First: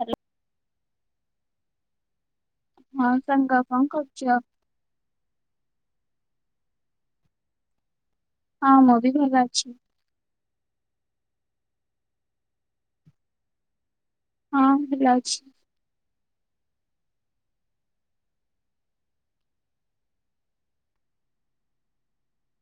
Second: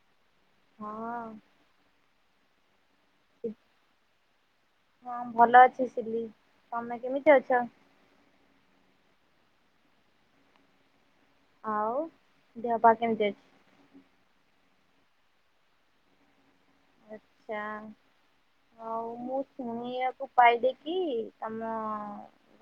Hello. ହଁ। ହଁ ସାଙ୍ଗ କଁ କରୁଚ? ହଁ ଭଲ ଅଛି ସିଲି ତମେ କେମିତି ଅଛ? ହଁ ମୁଁ ବି ଭଲ ଅଛି। ଆଉ ଦେହ ପା କେମିତି ଅଛି? ହଁ ଭଲ ଅଛି। ଆଚା। ଆଉ ମୁଁ ଶୁଣିଆକୁ ପାଇଲିକି ତମ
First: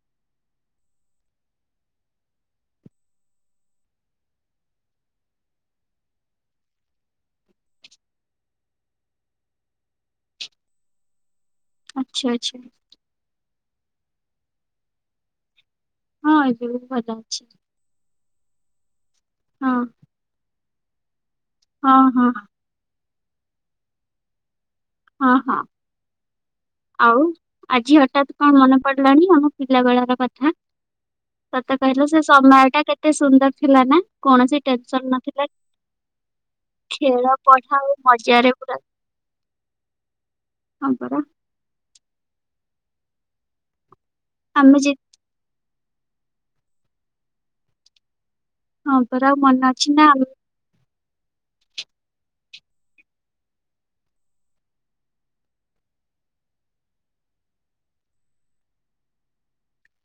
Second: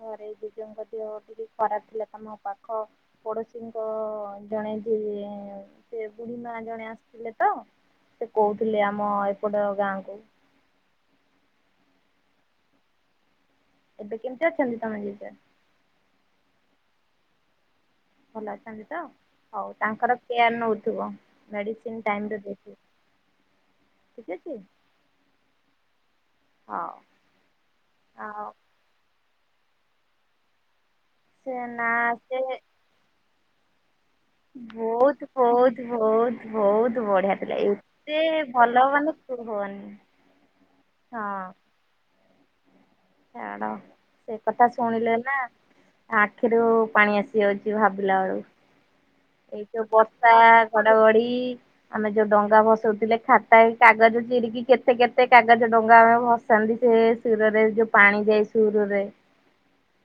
ଘରେ ଜେଜ ଙ୍କ ଦିହ ଟିକେ ଖରାପ ଥିଲା ତମ ପାଖ ପଡୋଶୀଙ୍କ ଜଣେ ଜିଏ ସେ ବୁଢୀ ମା ଜଣେ ଆସିଥିଲେ ତ। ସେ କହୁଥିଲେ ଆମ ଏପଟ ଗାଁ କୁ। ଆଚ୍ଛା ଆଛା। ଏବେ କେମତି ଅଛନ୍ତି, ତମ ଜେଜ? ହଁ ଏବେ ଭଲ [unintelligible] ଅଛି। ଭଲ ଅଛନ୍ତି ତ ହଉ ହଁ ତାଙ୍କର କେୟାର ନଉଥିବ ହଁ ମେଡିସିନ ହଁ ଟାଇମରେ ଦୋଉଥିବ। ଠିକ୍ ଅଛି। ହଁ ହଁ, ହଉ। ଆଉ ଆଜି ହଠାତ୍ ଆଉ କଣ ମନ ପଡିଲାଣି ଆମ ପିଲାବେଳାର କଥା ସେ ସତ ନା କହିଲ ସେ ସମୟ ଟା କେ କେତେ ସୁନ୍ଦର ଥିଲା ନା? କୌଣସି ଟେନସନ ବହୁତ ନଥିଲା। ବହୁତ ବହୁତ ବହୁତ ଖେଳ ବଢିଆ ଥିଲା ପଢା ଆଉ ଏତେ ମଜାରେ ପୁରା ଭଲ ମାନେ [unintelligible] ହଁ ପରା। ଛାଡ ସେ କଥା ଆମେ ଯେ ଶୁଣିଲେ ନା ଆଖିରୁ ପାଣି ଆସି ଯାଉଛି ଭାବିଲା ବେଳୁ। ହଁ ପରା ଆଉ ଏଇ ମନେ ଯୋଉ ଅଛି ନା ଆମେ ବର୍ଷା ଘଡଘଡି ଆମେ ଯୋଉ ଡଙ୍ଗା ଭସଉଥିଲେ ଖାତା କାଗଜ ଚିରିିକି କେତେ କେତେ କାଗଜ ଡଙ୍ଗା ଆମେ ଭସ ଚନ୍ତି ସେ ସୁର ରେ ଯୋଉ ପାଣି ଯାଏ ସୂର୍ ରେ।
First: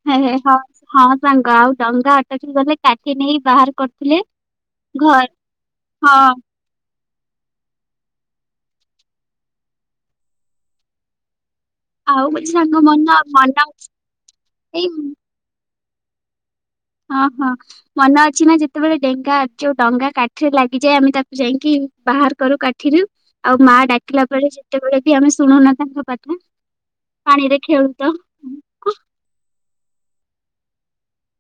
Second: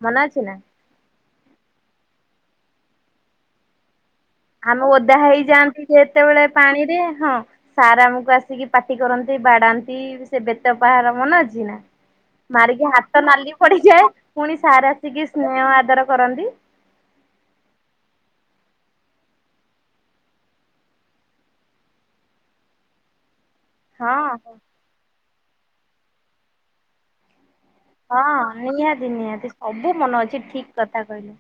ହଁ ହଁ ସାଙ୍ଗ ଆଉ ଡଙ୍ଗା ଅଟକି ଗଲେ କାଠି ନେଇ ବାହାର କରିଥିଲେ। ଆମେ ଓଦା ହେଇଯାଆନ୍ତି ଯେତେବେଳେ ପାଣିରେ ହଁ ସାର୍ ଆମକୁ ଆସିକି ପାଟି କରନ୍ତି ବାଡାନ୍ତି। ସେ ବେତ ପାହାର ମନେ ଅଛି ନା? ଆଉ ଗୋଟେ ସାଙ୍ଗ ମାରିକି ମନ ହାତ ମନ ନାଲି ପଡିଯାଏ ପୁଣି ଏଇ ସାର ଆସିକି ସ୍ନେହ ଆଦର କରନ୍ତି। ହଁ ହଁ। ମନେ ଅଛି ନା ଯେତେବେଳେ ଡେଙ୍ଗା ଯୋଉ ଡଙ୍ଗା କାଠିରେ ଲାଗିଯାଏ ଆମେ ତାକୁ ଯାଇକି ବାହାର କରୁ କାଠିରୁ। ଆଉ ମାଆ ଡାକିଲା ହଁ ବେଳେ ସେତେବେଳେ ବି ଆମେ ଶୁଣୁନା ତାଙ୍କ କଥା, ପାଣିରେ ଖେଳୁ ତ ହଁ ନିହାତି ନିହାତି ସବୁ ମନେ ଅଛି, ଠିକ କଥା କହିଲୁ।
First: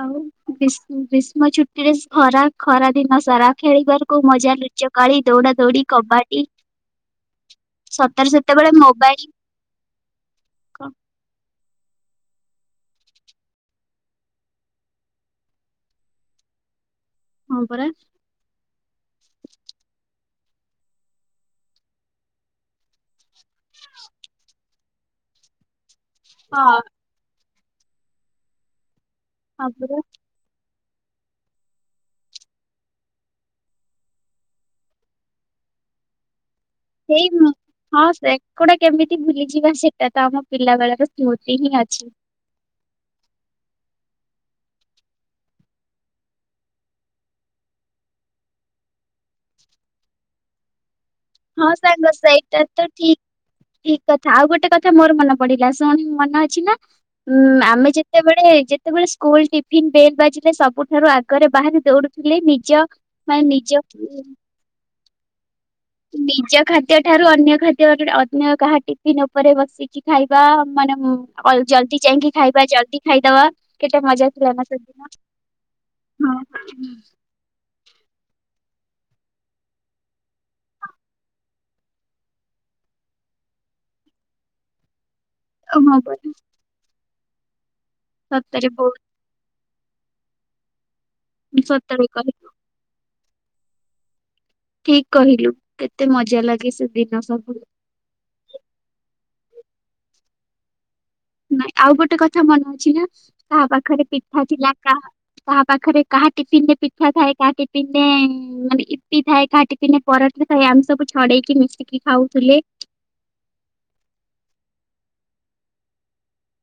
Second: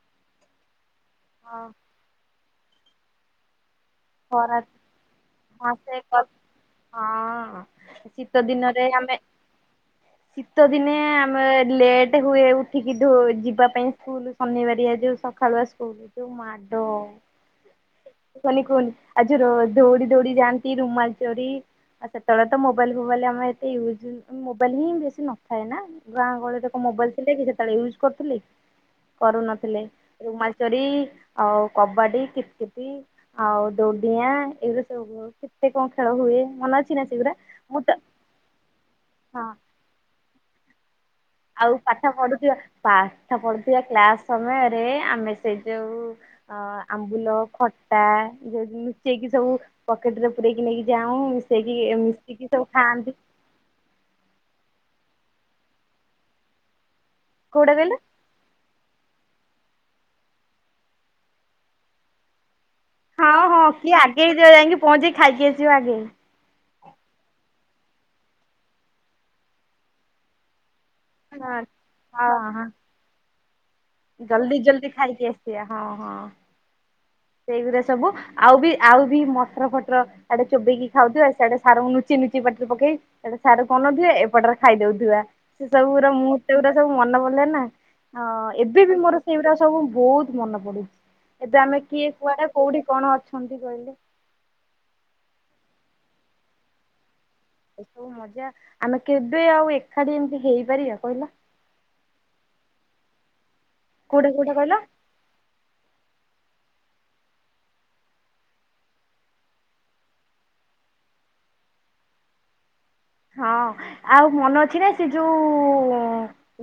ଆଉ ଗ୍ରୀଷ୍ ଗ୍ରୀଷ୍ମ ହଁ ଛୁଟିରେ ଖରା ଖରା ଦିନ ସାରା ଖେଳିବାର କୁ ମଜା ଖରା ଲୁଚ କାଳି, ଦୌଡା ହଁ ଦୌଡି ସେ କ କବାଡି। ହଁ ସତରେ ଶୀତ ସେତେବେଳେ ଦିନରେ ଆମେ ମୋବାଇଲ ଶୀତ କ ଦିନେ ଆମେ ଲେଟ ହୁଏ ଉଠିକି ଢୋ ଯିବା ପାଇଁ ସ୍କୁଲ। ଶନିବାରିଆ ଯୋଉ ସକାଳୁଆ ସ୍କୁଲ ଯୋଉ ମାଡ଼। ହଁ ପରା। ନି କୁହନି ଆଜି ର ଦୌଡି ଦୌଡି ଯାଆନ୍ତି ରୁମାଲ ଚୋରି ଆଉ ସେତେବେଳେ ତ ମୋବାଇଲ ଫୋବାଇଲ ବୋଲି ଆମର ଏତେ ୟୁଜ ମୋବାଇଲ ହିଁ ବେଶୀ ନଥାଏ ନା। ଗାଁ ଗହଳିରେ ହଁ। କଣ ମୋବାଇଲ ଥିଲା କି ସେତେବେଳେ ୟୁଜ କରୁଥିଲେ ହଁ କରୁନଥିଲେ ପରା ରୁମାଲ ଚୋରି ଆଉ କବାଡି କିତକିତ୍ ଆଉ ଦଉଡିଆଁ ଏଗୁରା ସବୁ କେତେ କଣ ଖେଳ ହୁଏ ମନେ ଅଛି। ନା ସେଇ ସେଗୁରା ମୁଁ ତ ହଁ ସେଗଡା କେମିତି ହଁ ଭୁଲିଯିବା ସେଟା ତ ଆମ ପିଲା ବେଳର ସ୍ମୃତି ହିଁ ଆଉ ଅଛି। ପାଠ ପଢୁଥିବା ପାଠ ପଢୁଥିବା କ୍ଲାସ ସମୟରେ ଆମେ ସେ ଯୋଉ ଅ ଆମ୍ବୁଲ ଖଟା ଯୋଉ ଲୁଚେଇକି ସବୁ ପକେଟରେ ପୁରେଇକି ନେଇକି ଯାଉଁ ହଁ ମିଶେଇକି ସାଙ୍ଗ ମିଶିକି ସେଇଟା ସବୁ ତ ଖାଆନ୍ତି ଠିକ। ଠିକ କଥା ଆଉ ଗୋଟେ କଥା ମୋର ମନେ ପଡିଲା ଶୁଣି ମନେ ଅଛି ନା ଉଁ କୋଉଟା ଆମେ କହିଲେ? ଯେ ଯେତେବେଳେ ଯେତେବେଳେ ସ୍କୁଲ ଟିଫିନ୍ ବେଲ ବାଜିଲେ ସବୁଠାରୁ ଆଗରେ ବାହାରି ଦୌଡୁଥିଲେ ନିଜ ହଁ ମାନେ ହଁ ନିଜ କିଏ ଆଗେଇ ଯ ଯାଇକି ପହଞ୍ଚିକି ଖାଇକି ଆସିବ ଆଗେଇ ନିଜ ଖାଦ୍ୟ ଠାରୁ ଅନ୍ୟ ଖାଦ୍ୟ ଅନ୍ୟ କାହା ଟିଫନ୍ ଉପରେ ବସିକି ଖାଇବା ମାନେ ହଁ ଜଲଦି ଯାଇକି ହଁ ହଁ ଖାଇବା ଜଲଦି ଖାଇଦବା। କେତେ ମଜା ଥିଲା ଜଲ୍ଦି ନା ଜଲ୍ଦି ସେଦିନ ଖାଇକି ଆସିବା ହଁ ହଁ। ସେଇଗୁରା ସବୁ ଆଉ ବି ଆଉ ବି ମଟର ଫଟର ଆଡେ ଚୋବେଇକି ଖାଉଥିବା ଆଉ ସେଆଡେ ସାର ଲୁଚି ନୁଚି ପାଟିରେ ପକେଇ। ସିଆଡ଼େ ସାରକୁ ଅନଉଥିବା ଏପଟରେ ଖାଇଦଉଥିବା। ସେ ହଁ ହଁ ସବୁୁରା ପରା ମୁହୂର୍ତ୍ତ ଗୁଡା ସବୁ ମନେ ପଲେ ନା ସତରେ ଏବେ ବି ବହୁତ ମୋର ସେଇଗୁଡା ସବୁ ବହୁତ ମନେ ପଡୁଛି। ଏବେ ଆମେ ସତ କଥା। [unintelligible] କୋଉଠି କଣ ଅଛନ୍ତି କହିଲେ। ଠିକ କହିଲୁ କେତେ ମଜା ଲାଗେ ସେ ଦିନ ସବୁ। ଏ ସବୁ ମଜା ଆମେ କେବେ ଆଉ ଏକାଠି ଏମିତି ହେଇପାରିବା କହିଲ। ନାଇଁ ଆଉ ଗୋଟେ କଥା ମନେ ଅଛି ନା କାହା ପାଖରେ କୋଉଟା ପିଠା କୋଉଟା ଥିଲା କହିଲ କାହା କାହା ପାଖରେ କାହା ଟିଫିନରେ ପିଠା ଥାଏ କାହା ଟିଫିନ ରେ ମାନେ ଇପି ଥାଏ କାହା ଟି ଟିପିନ ରେ ପରଟାଥାଏ ଆମେ ସବୁ ଛଡେଇକି ମିଶିକି ଖାଉଥିଲେ। ହଁ ଆଉ ମନ ଅଛି ନା ସେ ଯୋଉ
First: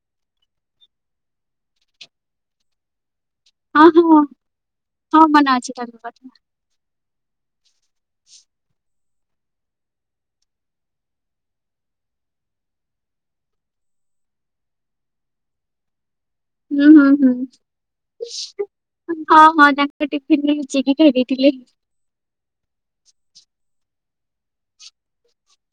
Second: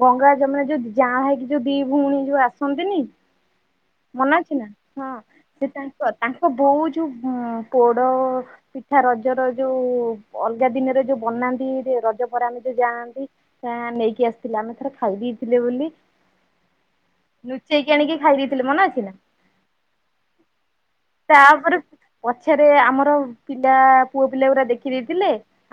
ଗଙ୍ଗା ଯମୁନା ଯୋଉ ଜାଆଁଳା ହେଇକି ଯୋଉ ଦି ଭଉଣୀ ଯୋଉ ଆସନ୍ତିନି। ହଁ ହଁ ମନ ଅଛି ନା ହଁ ମନେ ସେ ଅଛି ତାଙ୍କ କଥା। ତାଙ୍କ ବୋଉ ଯୋଉ ପୋଡ ପିଠା ରଜର ଯୋଉ ଅଲଗା ଦିନରେ ଯୋଉ ବନାନ୍ତି ରଜପରେ ଆମେ ଯୋଉ ଯାଆନ୍ତି। ତା ନେଇକି ଆସିଥିଲେ ଆମେ ଥରେ ଖାଇ ଦେଇଥିଲେ ବୋଲି। ହୁଁ ହୁଁ ହୁଁ ଲୁଚେଇକି ଆଣିକି ଖାଇ ଦେଇଥିଲେ ମନେ ଅଛି ନା। ହଁ ହଁ ତାଙ୍କ ଟିଫିନ ନେଇ ଚିକି ଖାଇ ଦିଏ। ତାପରେ ପଛରେ ଆମର ପିଲା ପୁଅ ପିଲା ଗୁରା ଦେଖିଦେଇଥିଲେ।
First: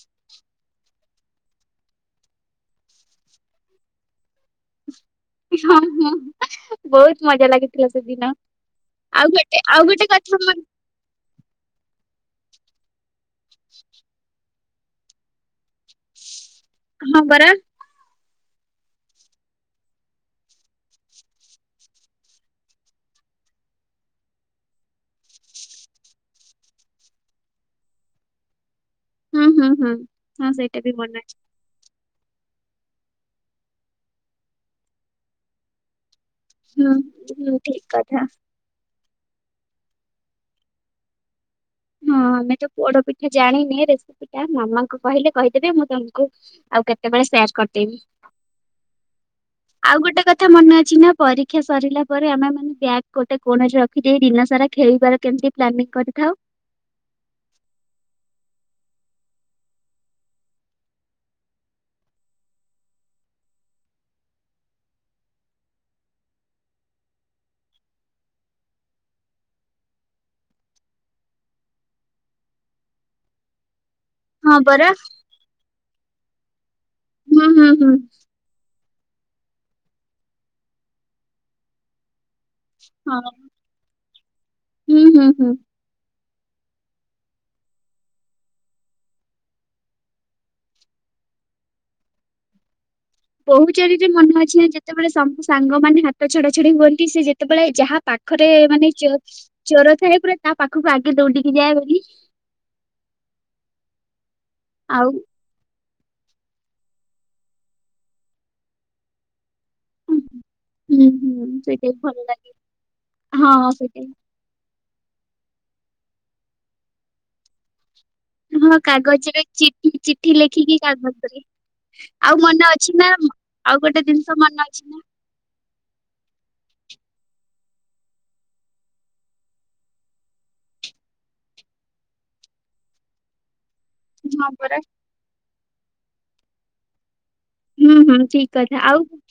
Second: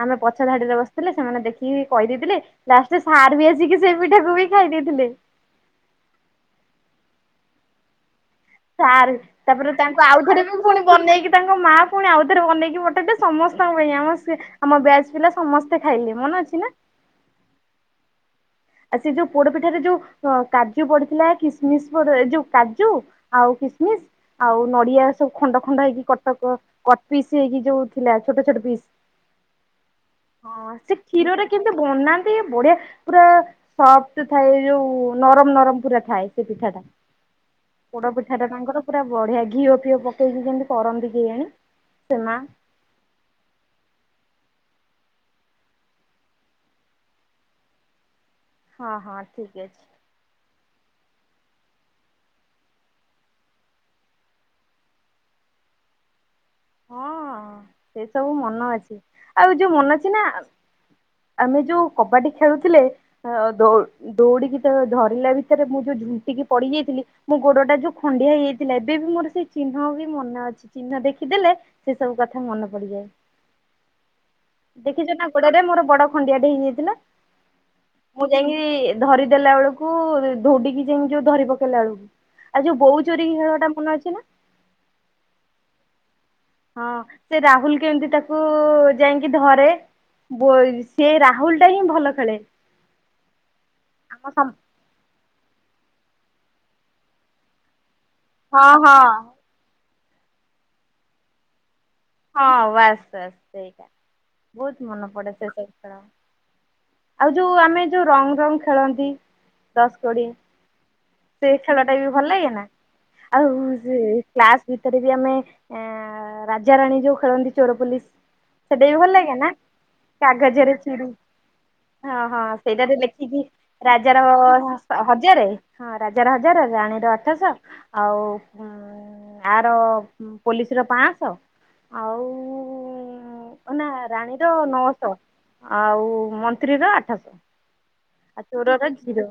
ଆମେ ପଛ ଧାଡିରେ ବସିଥିଲେ ସେମାନେ ଦେଖିକି କହିଦେଇଥିଲେ। ଲାଷ୍ଟରେ ସାର୍ ବି ଆସିକି ସେ ପିଠାକୁ ବି ଖାଇ ଦେଇଥିଲେ। ହ ହଁ ବହୁତ ମଜା ଲାଗିଥିଲା ସେଦିନ। ସାର୍ ଆଉ ଗୋଟେ ତାପରେ ଆଉ ତାଙ୍କୁ ଗୋଟେ କଥା ଆଉଥରେ ବି ମନେ ପୁଣି ବନେଇକି ତାଙ୍କ ମା ପୁଣି ଆଉଥରେ ବନେଇକି ପଠେଇଲେ ସମସ୍ତଙ୍କ ପାଇଁ ଆମ ସେ ଆମ ବ୍ୟାଚ ପିଲା ସମସ୍ତେ ଖାଇଲେ ମନେ ଅଛି ନା। ହଁ ପରା। ଆଉ ସେ ଯୋଉ ପୋଡପିଠାରେ ଯୋଉ କାଜୁ ପଡିଥିଲା କିସମିସ ପଡ ଏ ଯୋଉ କାଜୁ ଆଉ ଖିସମିସ୍। ଆଉ ନଡିଆ ସବୁ ଖଣ୍ଡ ଖଣ୍ଡ ହେଇକି କଟ କଟ ପିସ୍ ହେଇକି ଯୋଉ ଥିଲା ଛୋଟ ଛୋଟ ପିସ୍। ହୁଁ ହୁଁ ହୁଁ ହଁ ସେଇଟା ବି ସେ ମନେ ଅଛି କ୍ଷୀରରେ କିନ୍ତୁ ବନାନ୍ତି ବଢିଆ ପୁରା ସଫ୍ଟ ଥାଏ ଯୋଉ ନରମ ନରମ ପୁରା ଥାଏ। ସେ ପିଠାଟା, ହୁଁ ହୁଁ ଠିକ ପୋଡ କଥା। ପିଠାଟା ତାଙ୍କର ପୁରା ବଢିଆ ଘିଅ ଫିଅ ପକେଇକି କେମତି କରନ୍ତି କେ ଯାଣି। ହଁ ଆମେ ତ ପୋଡ ପିଠା ଜାଣିନି ରେସିପି ଟା ମାମାଙ୍କୁ କହିଲେ କହିଦେବେ ମୁଁ ତମକୁ ଆଉ କେତେବେଳେ ସେୟାର କରିଦେବି। ହଁ ହଁ ଠିକ ଅଛି। ଆଉ ଗୋଟେ କଥା ମନେ ଅଛି ନା ପରୀକ୍ଷା ସରିଲା ପରେ ଆମେ ଆମ ବ୍ୟାଗ୍ ଗୋଟେ କୋଣ ରେ ରଖିଦେଇ ଦିନ ସାରା ଖେଳିବାର କେମିତି ପ୍ଲାନିଂ କରିଥାଉ। ହଁଅ। ସେ ସବୁ ମନ ଅଛି, ଆଉ ଯୋଉ ମନ ଅଛି ନା? ଆମେ ଯୋଉ କବାଡି ଖେଳୁଥିଲେ, ଅ ଦୋ ଦୌଡ଼ିକି ତ ଧରିଲା ଭିତରେ ମୁଁ ଯୋଉ ଝୁଣ୍ଟିକି ପଡି ଯାଇଥିଲି ମୋ ଗୋଡଟା ଯୋଉ ଖଣ୍ଡିଆ ହେଇଯାଇଥିଲା ଏବେ ବି ମୋର ସେଇ ଚିହ୍ନ ବି ମନେ ଅଛି। ଚିହ୍ନ ଦେଖିଦଲେ ସେ ସବୁ କ ମନେ ପଡିଯାଏ ହଁ ପରା ଦେଖିଛ ନା ଗୋଡରେ ମୋର ବଡ ଖଣ୍ଡିଆ ଟେ ହେଇଯାଇଥିଲା? ହୁଁ ହୁଁ ହୁଁ। ମୁଁ ଯାଇକି ଧରିଦେଲା ବେଳକୁ ଧୌଡିକି ଯାଇକି ଯୋଉ ଧରି ପକେଇଲା ବେଳକୁ ଆଉ ଯୋଉ ବୋହୂ ହଁ ଚୋରୀ କି ଖଳ ଟା ମନେ ଅଛି ନା? ହୁଁ ହୁଁ ହୁଁ। ହଁ ସେ ରାହୁଲ କେମିତି ତାକୁ ଯାଇକି ଧରେ? ବୋର୍ ସେ ରାହୁଲ ଟା ହିଁ ଭଲ ଖେଳେ। ବୋହୂ ଚାରୀରେ ଆମ ମନେ ଅଛି ନା ଯେତେବେଳେ ସବୁ ସାଙ୍ଗ ମାନେ ହାତ ଛଡା ଛଡି ହୁଅନ୍ତି ସେ ଯେତେବେଳେ ଯାହା ପା ଖରେ ହଁ ମାନେ ହଁ ଚୋ ଚୋର ଥାଏ ପୁରା ତା ପାଖକୁ ଆଗେ ଦୌଡିକି ଯାଏ ବୋଲି। ହଁ ବାସ୍ ବାସ୍ ସେଇଟା, ବହୁତ ମନେ ଆଉ ପଡେ ସେ ସବୁ। ଆଉ ଯୋଉ ଆମେ ଯୋଉ ରଙ୍ଗ ରଙ୍ଗ ଖେଳନ୍ତି ଦଶ ହୁଁ କୋଡିଏ ସେ ଖେଳ ଟା ବି ଭଲ ଲାଗେ ନା? ଆଉ ହଁ ସେ ସେଇଟା କ୍ଲାସ ଭିତରେ ବି ଆମେ ରାଜାରାଣୀ ଯୋଉ ଖେଳନ୍ତି ଚୋରପୋଲିସ? ହଁ ସେଇଟା ବି ଭଲ କାଗଜରେ ଲାଗେନା, ଚିଠି ଚିଠି କାଗଜରେ ଲେଖିକି ଚିରି କାଗଜରେ ହଁ ଆଉ ହଁ ମନେ ଅଛି ସେଇଟାରେ ନା ଲେଖିକି ଆଉ ଗୋଟେ ରାଜାର ଜିନିଷ ମନେ ଅଛି ନା ସ ହ ହଜାର ହଁ ରାଜାର ହଜାର ରାଣୀର ଅଠଶହ ଆଉ ଆର ପୋଲିସ ର ପାଁଶହ ଆଉ ନା ରାଣୀର ହଁ ପରା ନଅଶହ। ଆଉ ମନ୍ତ୍ରୀ ର ଆଠଶହ। ହୁଁ ହୁଁ ଆଉ ଠିକ ଚୋରର କଥା ଆଉ? ଜିରୋ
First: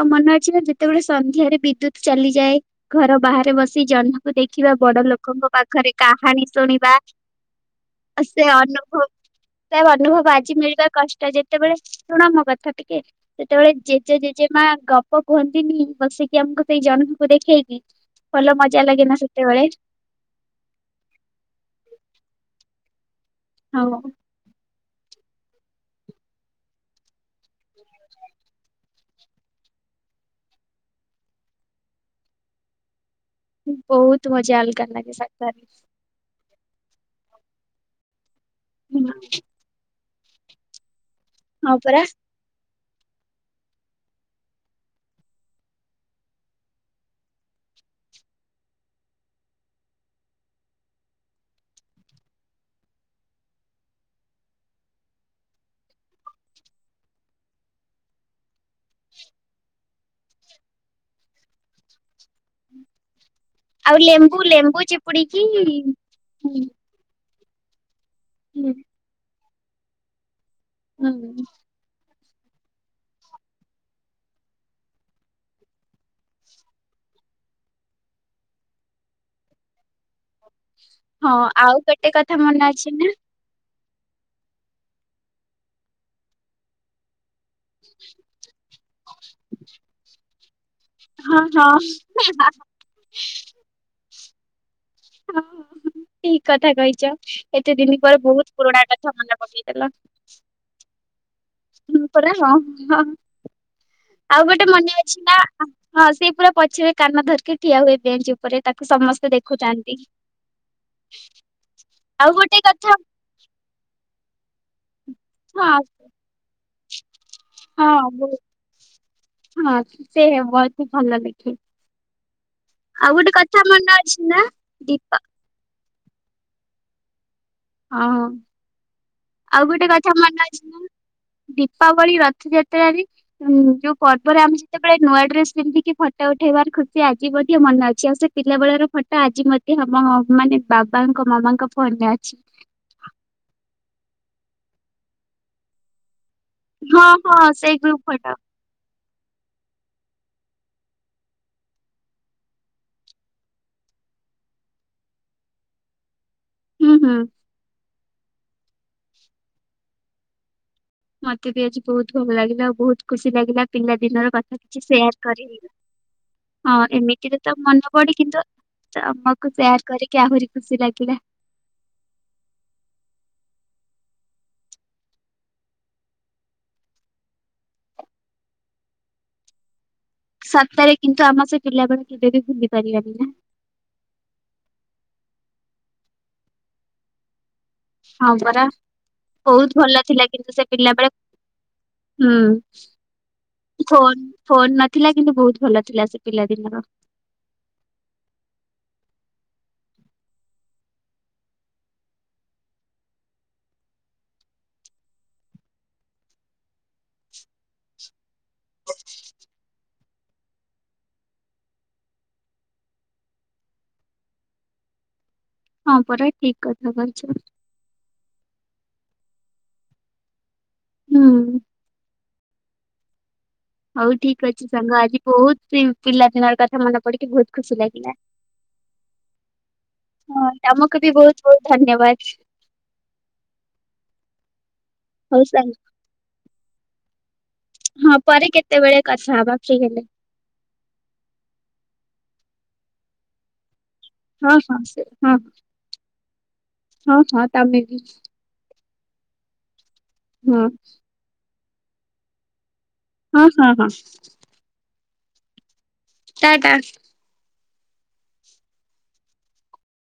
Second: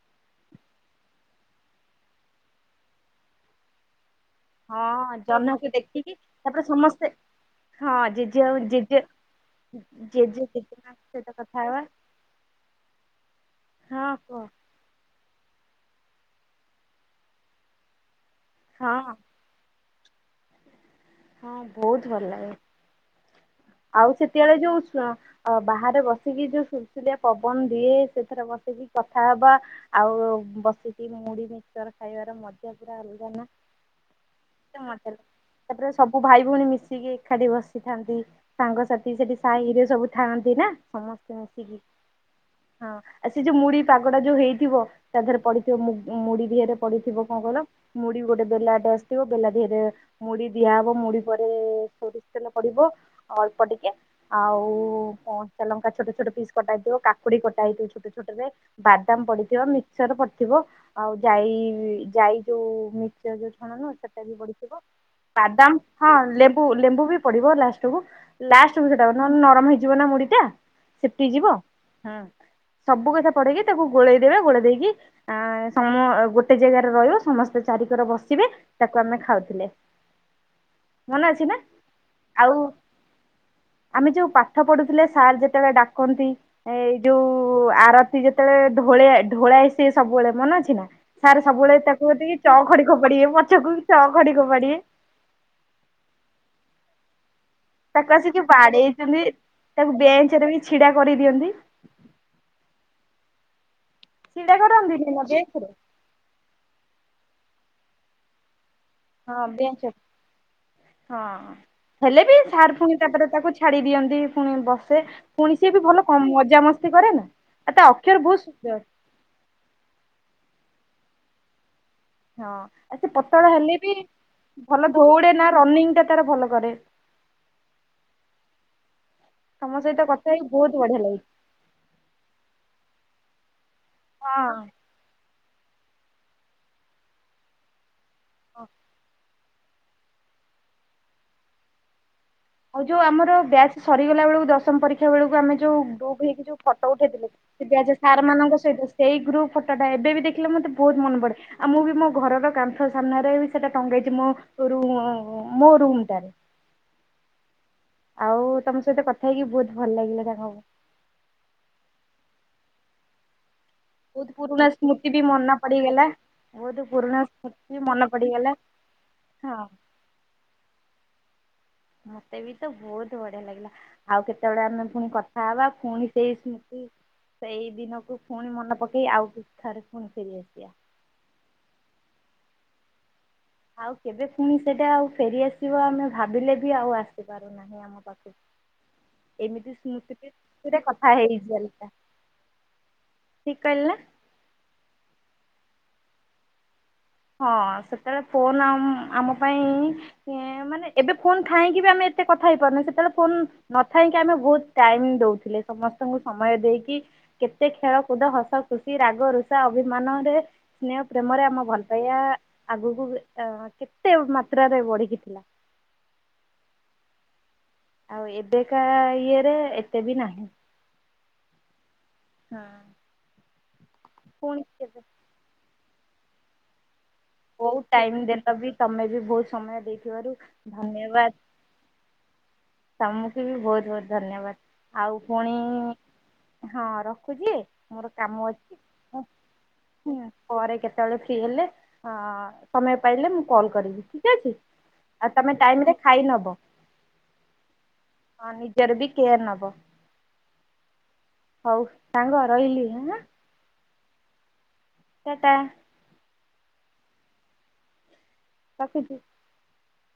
ଆଉ ମନେ ଅଛି ନା ଯେତେବେଳେ ସନ୍ଧ୍ୟାରେ ବିଦ୍ୟୁତ ଚାଲିଯାଏ ଘର ବାହାରେ ବସି ଜହ୍ନ ଦେଖିବା ବଡ ହଁ ଲୋକଙ୍କ ଜହ୍ନକୁ ପାଖରେ ଦେଖିକି କାହାଣୀ ତାପରେ ଶୁଣିବା। ସମସ୍ତେ ହଁ ଜେଜେ ଆଉ ଜେଜେ ତା ଅନୁଭବ ଜେଜେ ଆଜି ମିଳିବା ଜେଜେମାଙ୍କ କଷ୍ଟ ସହିତ କଥା ଯେତେବେଳେ ହେବା ଶୁଣ ମୋ କଥା ଟିକେ ସେତେବେଳେ ହଁ ଜେଜେ କୁହ ଜେଜେମା ମା ଗପ କୁହନ୍ତିନି ବସେଇକିି ଆମକୁ ସେଇ ଜନ୍ମକୁ ଦେଖେଇକି। ଭଲ ମଜା ହଁ ଲାଗେନା ସେତେବେଳେ? ହଁ ବହୁତ ଭଲ ଲାଗେ, ହଁ ଆଉ ସେତେବେଳେ ଯୋଉ ଛ ଅ ବାହାରେ ବସିକି ଯୋଉ ସୁସୁଲିଆ ପବନ ଦିଏ ସେଥିରେ ବସିକି କଥା ହବା ଆଉ ବସିକି ମୁଢ ମିକଚର ଖାଇବାର ମଜା ପୁରା ଅଲଗା ନା। ବହୁତ ମଜା କେତେ ଅଲଗା ମଜା ଲାଗେ ସତରେ। ତାପରେ ସବୁ ଭାଇ ଭଉଣୀ ମିଶିକି ଏକାଠି ବସିଥାନ୍ତି ସାଙ୍ଗସାଥି ହଁ ସେଠି ସାହିରେ ସବୁ ଥାନ୍ତି ନା ସମସ୍ତେ ମିଶିକି ପରା ହଁ। ଆଉ ସେ ଯୋଉ ମୁଢ ପାଗଡା ଯୋଉ ହେଇଥିବ ତା ଦେହରେ ପଡିଥିବ ମୁ ମୁଢି ଦିହରେ ପଡିଥିବ କଣ କହିଲ ମୁଢ ଗୋଟେ ବେଲାଟେ ଆସିଥିବ ବେଲା ଦେହରେ ମୁଢି ଦିଆହବ ମୁଢି ପରେ ସୋରିଷ ତେଲ ପଡିବ ଆଉ ଅଳ୍ପ ଟିକେ ଆଉ କଞ୍ଚା ଲଙ୍କା ଛୋଟ ଛୋଟ ପିସ୍ କଟା ହେଇଥିବ କାକୁଡି କଟା ହେଇଥିବ ଛୋଟ ଛୋଟ ରେ। ବାଦାମ ପଡିଥିବ ମିକ୍ସଚର ପଡିଥିବ ଆଉ ଯାଇ ଯାଇ ଯୋଉ ଯୋଉ ଛଣ ନୁହ ଆଉ ସେଟା ବି ଲେମ୍ବୁ ବଢିଯିବ ଲେମ୍ବୁ ଚିପୁଡିକି ବାଦାମ ହଁ ଲେମ୍ବୁ ଲେମ୍ବୁ ବି ପିଦିବ ଲାଷ୍ଟ କ ଲାଷ୍ଟ କୁ ସେଟା ନହେଲେ ନରମ ହେଇଯିବ ନା ମୁଢିଟା ସିପି ଯିବ। ହୁଁ ସବୁ କଥା ପଡିକି ତାକୁ ଗୋଳେଇଦବେ ଗୋଳେଇ ଦେଇକି ଆ ସମ ଗୋଟେ ଜାଗାରେ ରହିବ ସମସ୍ତେ ଚାରିିକର ବସିବେ ତାକୁ ଆମେ ଖାଉଥିଲେ। ମନେ ହଁ ଅଛି ନା ଆଉ ଗୋଟେ କଥା ଆଉ ମନେ ଅଛି ନା। ଆମେ ଯୋଉ ପାଠ ପଢୁଥିଲେ ସାର୍ ଯେତେବେଳେ ଡାକନ୍ତି ଏଇ ଯୋଉ ଆରତି ଯେତେବେଳେ ଢୋଳଏ ଢୋଳାଏ ସେ ସବୁବେଳେ ମନେ ଅଛି ନା। ହଁ ସାର୍ ହଁ। ସବୁବେଳେ ତା କତିକି ଚ ଖଡି ଫପାଡିବେ ପଛକୁ ଚ ଖଡି ଫପାଡିବେ। ହଁ ହ ହ ଠିକ କଥା କହିଛ। ଏତେ ଦିନ ତାକୁ ପରେ ଆସିକି ବହୁତ ପୁରୁଣାା କଥା ମନେ ପକେଇଦେଲ। ସେତେବେଳେ କେମିତି ଛିଡ଼ା କରେଇ ଦିଅନ୍ତି। ହଁ ପରା ହଁ ହ ଆଉ ଛିଡା ଗୋଟେ ମନେ କରନ୍ତିନି ଅଛି ନା ବେଞ୍ଚରେ ହଁ ସେ ପୁରା ପଛରେ କାନ ଧରିକି ଠିଆ ହୁଏ ବେଞ୍ଚ ଉପରେ ତାକୁ ସମସ୍ତେ ହଁ ବେଞ୍ଚ ଦେଖୁଥାନ୍ତି। ହଁ ହେଲେ ଆଉ ବି ଗୋଟେ ସାର୍ କଥା ପୁଣି ତାପରେ ତାକୁ ଛାଡି ଦିଅନ୍ତି ପୁଣି ବସେ ପୁଣି ସିଏ ବି ହଁ ଭଲ କମ୍ ମଜାମସ୍ତି କରେ ନା। ଆ ତା ହଁ ଅକ୍ଷର ବହୁତ ବହୁତ୍ ସୁନ୍ଦର। ହଁ ସେ ହେବ ଏଠ ଭଲ ଲେଖେ। ହଁ ଆ ସେ ଆଉ ଗୋଟେ ପତଳା କଥା ହେଲେ ମନେ ବି ଅଛି ନା ଭଲ ଦୀପା ଦଉଡେ ନା ରନିଂ ଟା ତାର ଭଲ କରେ। ହଁ ହଁ ଆଉ ତମ ଗୋଟେ ସହିତ କଥା ମନେ ହେଇକି ଅଛି ବହୁତ ନା ଦି ବଢିଆ ଲାଗିଛି। ଦୀପାବଳି, ରଥଯାତ୍ରାରେ ଯୋଉ ପର୍ବରେ ଆମେ ସେତେବେଳେ ହଁ। ସେତେବେଳେ ନୂଆ ଡ୍ରେସ ପିନ୍ଧିକି ଫଟୋ ଉଠାଇବାର ଖୁସି ଆଜି ମଧ୍ୟ ମନ ଅଛି ଆଉ ସେ ପିଲା ବେଳର ଫଟୋ ଆଜି ଆଜି ମଧ୍ୟ ଆମ ମାନେ ବାବାଙ୍କ ମାମାଙ୍କ ଫୋନରେ ଅଛି। ଆଉ ଯୋଉ ଆମର ବ୍ୟାଚ ସରିଗଲା ବେଳକୁ ଦଶମ ପରୀକ୍ଷା ବେଳକୁ ଆମେ ଯୋଉ ଗ୍ରୁପ ହେଇକି ଯୋଉ ଫଟୋ ହଁ ଉଠେଇଥିଲେ ହଁ ସେି ସେଇ ବ୍ୟାଚର ଗ୍ରୁପ ସାର୍ ଫଟୋ ମାନଙ୍କ ସହିତ ସେଇ ଗ୍ରୁପ ଫଟୋଟା ଏବେ ବି ଦେଖିଲେ ମତେ ବହୁତ ମନ ପଡେ। ଆଉ ମୁଁ ବି ମୋ ଘରର କାନ୍ଥ ସାମ୍ନାରେ ବି ସେଟା ଟଙ୍ଗେଇଛି ମୋରୁମ୍ ମୋ ରୁମ ଟାରେ। ହୁଁ ହୁଁ। ଆଉ ତମ ସହିତ କଥା ହେଇକି ବହୁତ ଭଲ ଲାଗିଲା ଯାହାହେଉ। ମତେ ବି ଆଜି ବହୁତ ଭଲ ଲାଗିଲା ଆଉ ବହୁତ ଖୁସି ଲାଗିଲା। ପିଲା ବହୁତ ଦିନର କଥା ପୁରୁଣା କିଛି ସ୍ମୃତି ବି ସେୟାର ମନେ କରିବି। ପଡିଗଲା। ହଁ ବହୁତ ପୁରୁଣା ଏମିତିରେ ତ ସ୍ମୃତି ମନେ ପଡି କିନ୍ତୁ ପଡିଗଲା ତମକୁ ହଁ। ସେୟାର କରିକି ଆହୁରି ଖୁସି ଲାଗିଲା। ମତେ ବି ତ ବହୁତ ବଢିଆ ଲାଗିଲା। ଆଉ କେତେବେଳେ ଆମେ ପୁଣି କଥା ହବା ପୁଣି ସେଇ ସ୍ମୃତି ସେଇ ଦିନକୁ ପୁଣି ମନେ ପକେଇ ଆଉ ବି ଥରେ ପୁଣି ଫେରି ଆସିବା। ସତରେ କିନ୍ତୁ ଆମ ସେ ପିଲାବେଳେ କେବେ ବି ଭୁଲି ପାରିବାନି ନା। ଆଉ କେବେ ପୁଣି ସେଟା ଆଉ ଫେରିଆସିବ ଆମେ ଭାବିଲେ ବି ଆଉ ଆସ ାର ନାହିଁ ଆମ ହଁ ପାଖକୁ ପରା। ବହୁତ ଏମିତି ଭଲ ଥିଲା କିନ୍ତୁ ସେ ସ୍ମୃତିତିରେ ପିଲା ବେଳେ କଥା ହେଇଜା। ହୁଁ ଠିକ୍ କହିଲିନା। ଫୋନ୍ ନଥିଲା କିନ୍ତୁ ବହୁତ ଭଲ ଥିଲା ସେ ପିଲାଦିନର। ହଁ ସେତେବେଳେ ଫୋନ୍ ଆମ ପାଇଁ ମାନେ ଏବେ ଫୋନ୍ ଥାଇକି ବି ଆମେ ଏତେ କଥା ହେଇପାରୁନୁ ସେତେବେଳେ ଫୋନ୍ ନଥାଇକି ଆମେ ବହୁତ ଟାଇମ୍ ଦଉଥିଲେ ସମସ୍ତଙ୍କୁ ସମୟ ଦେଇକି କେତେ ଖେଳ କୁଦ ହସ ଖୁସି ରାଗ ରୁଷା ଅଭିମାନରେ ସ୍ନେହ ପ୍ରେମରେ ଆମ ଭଲ ଆଜ୍ଞା ଆଗକୁ କେତେ ମାତ୍ରାରେ ବଢିକି ଥିଲା। ହଁ ପରେ ଠିକ୍ କଥା କହିଛ। ଆଉ ଏବେକା ଇଏରେ ଏତେ ବି ନାହିଁ। ହଁ। ହଁ। ହୋଉ ଠିକ୍ ପୁଣି ଅଛି ସାଙ୍ଗ କେବେ ଆଜି ବହୁତ ପିଲାଦିନର କ ମନେ ପଡିକି ବହୁତ ଖୁସି ଲାଗିଲା ଟାଇମ୍ ଦେଲ ବି ତମେ ବି ବହୁତ ସମୟ ଦେଇଥିବାରୁ ହଁ ଆମକୁ ବି ଧନ୍ୟବାଦ। ବହୁତ ଧନ୍ୟବାଦ। ତମକୁ ବି ବହୁତ ବହୁତ ଧନ୍ୟବାଦ ଆଉ ହଉ ପୁଣି ସାଙ୍ଗ ହଁ ରଖୁଛି। ମୋର ହଁ କାମ ପରେ ଅଛି। କେତେବେଳେ କଥା ହବା ଫ୍ରୀ ହେଲେ। ହୁଁ ପରେ କେତେବେଳେ ଫ୍ରି ହେଲେ ହଁ ସମୟ ପାଇଲେ ମୁଁ କଲ୍ କରିବି। ଠିକ୍ ଅଛି ହଁ ହଁ ସେ ଆଉ ହଁ ତମେ ଟାଇମ୍ ରେ ଖାଇନବ। ହଁ ହଁ ତମେ ବି। ହଁ ନିଜର ବି କେୟାର ନବ ହଁ ହଉ ସାଙ୍ଗ ରହିଲି ହାଁ। ହଁ ହଁ ହଁ। ଟାଟା। ଟାଟା। ରଖୁଚି।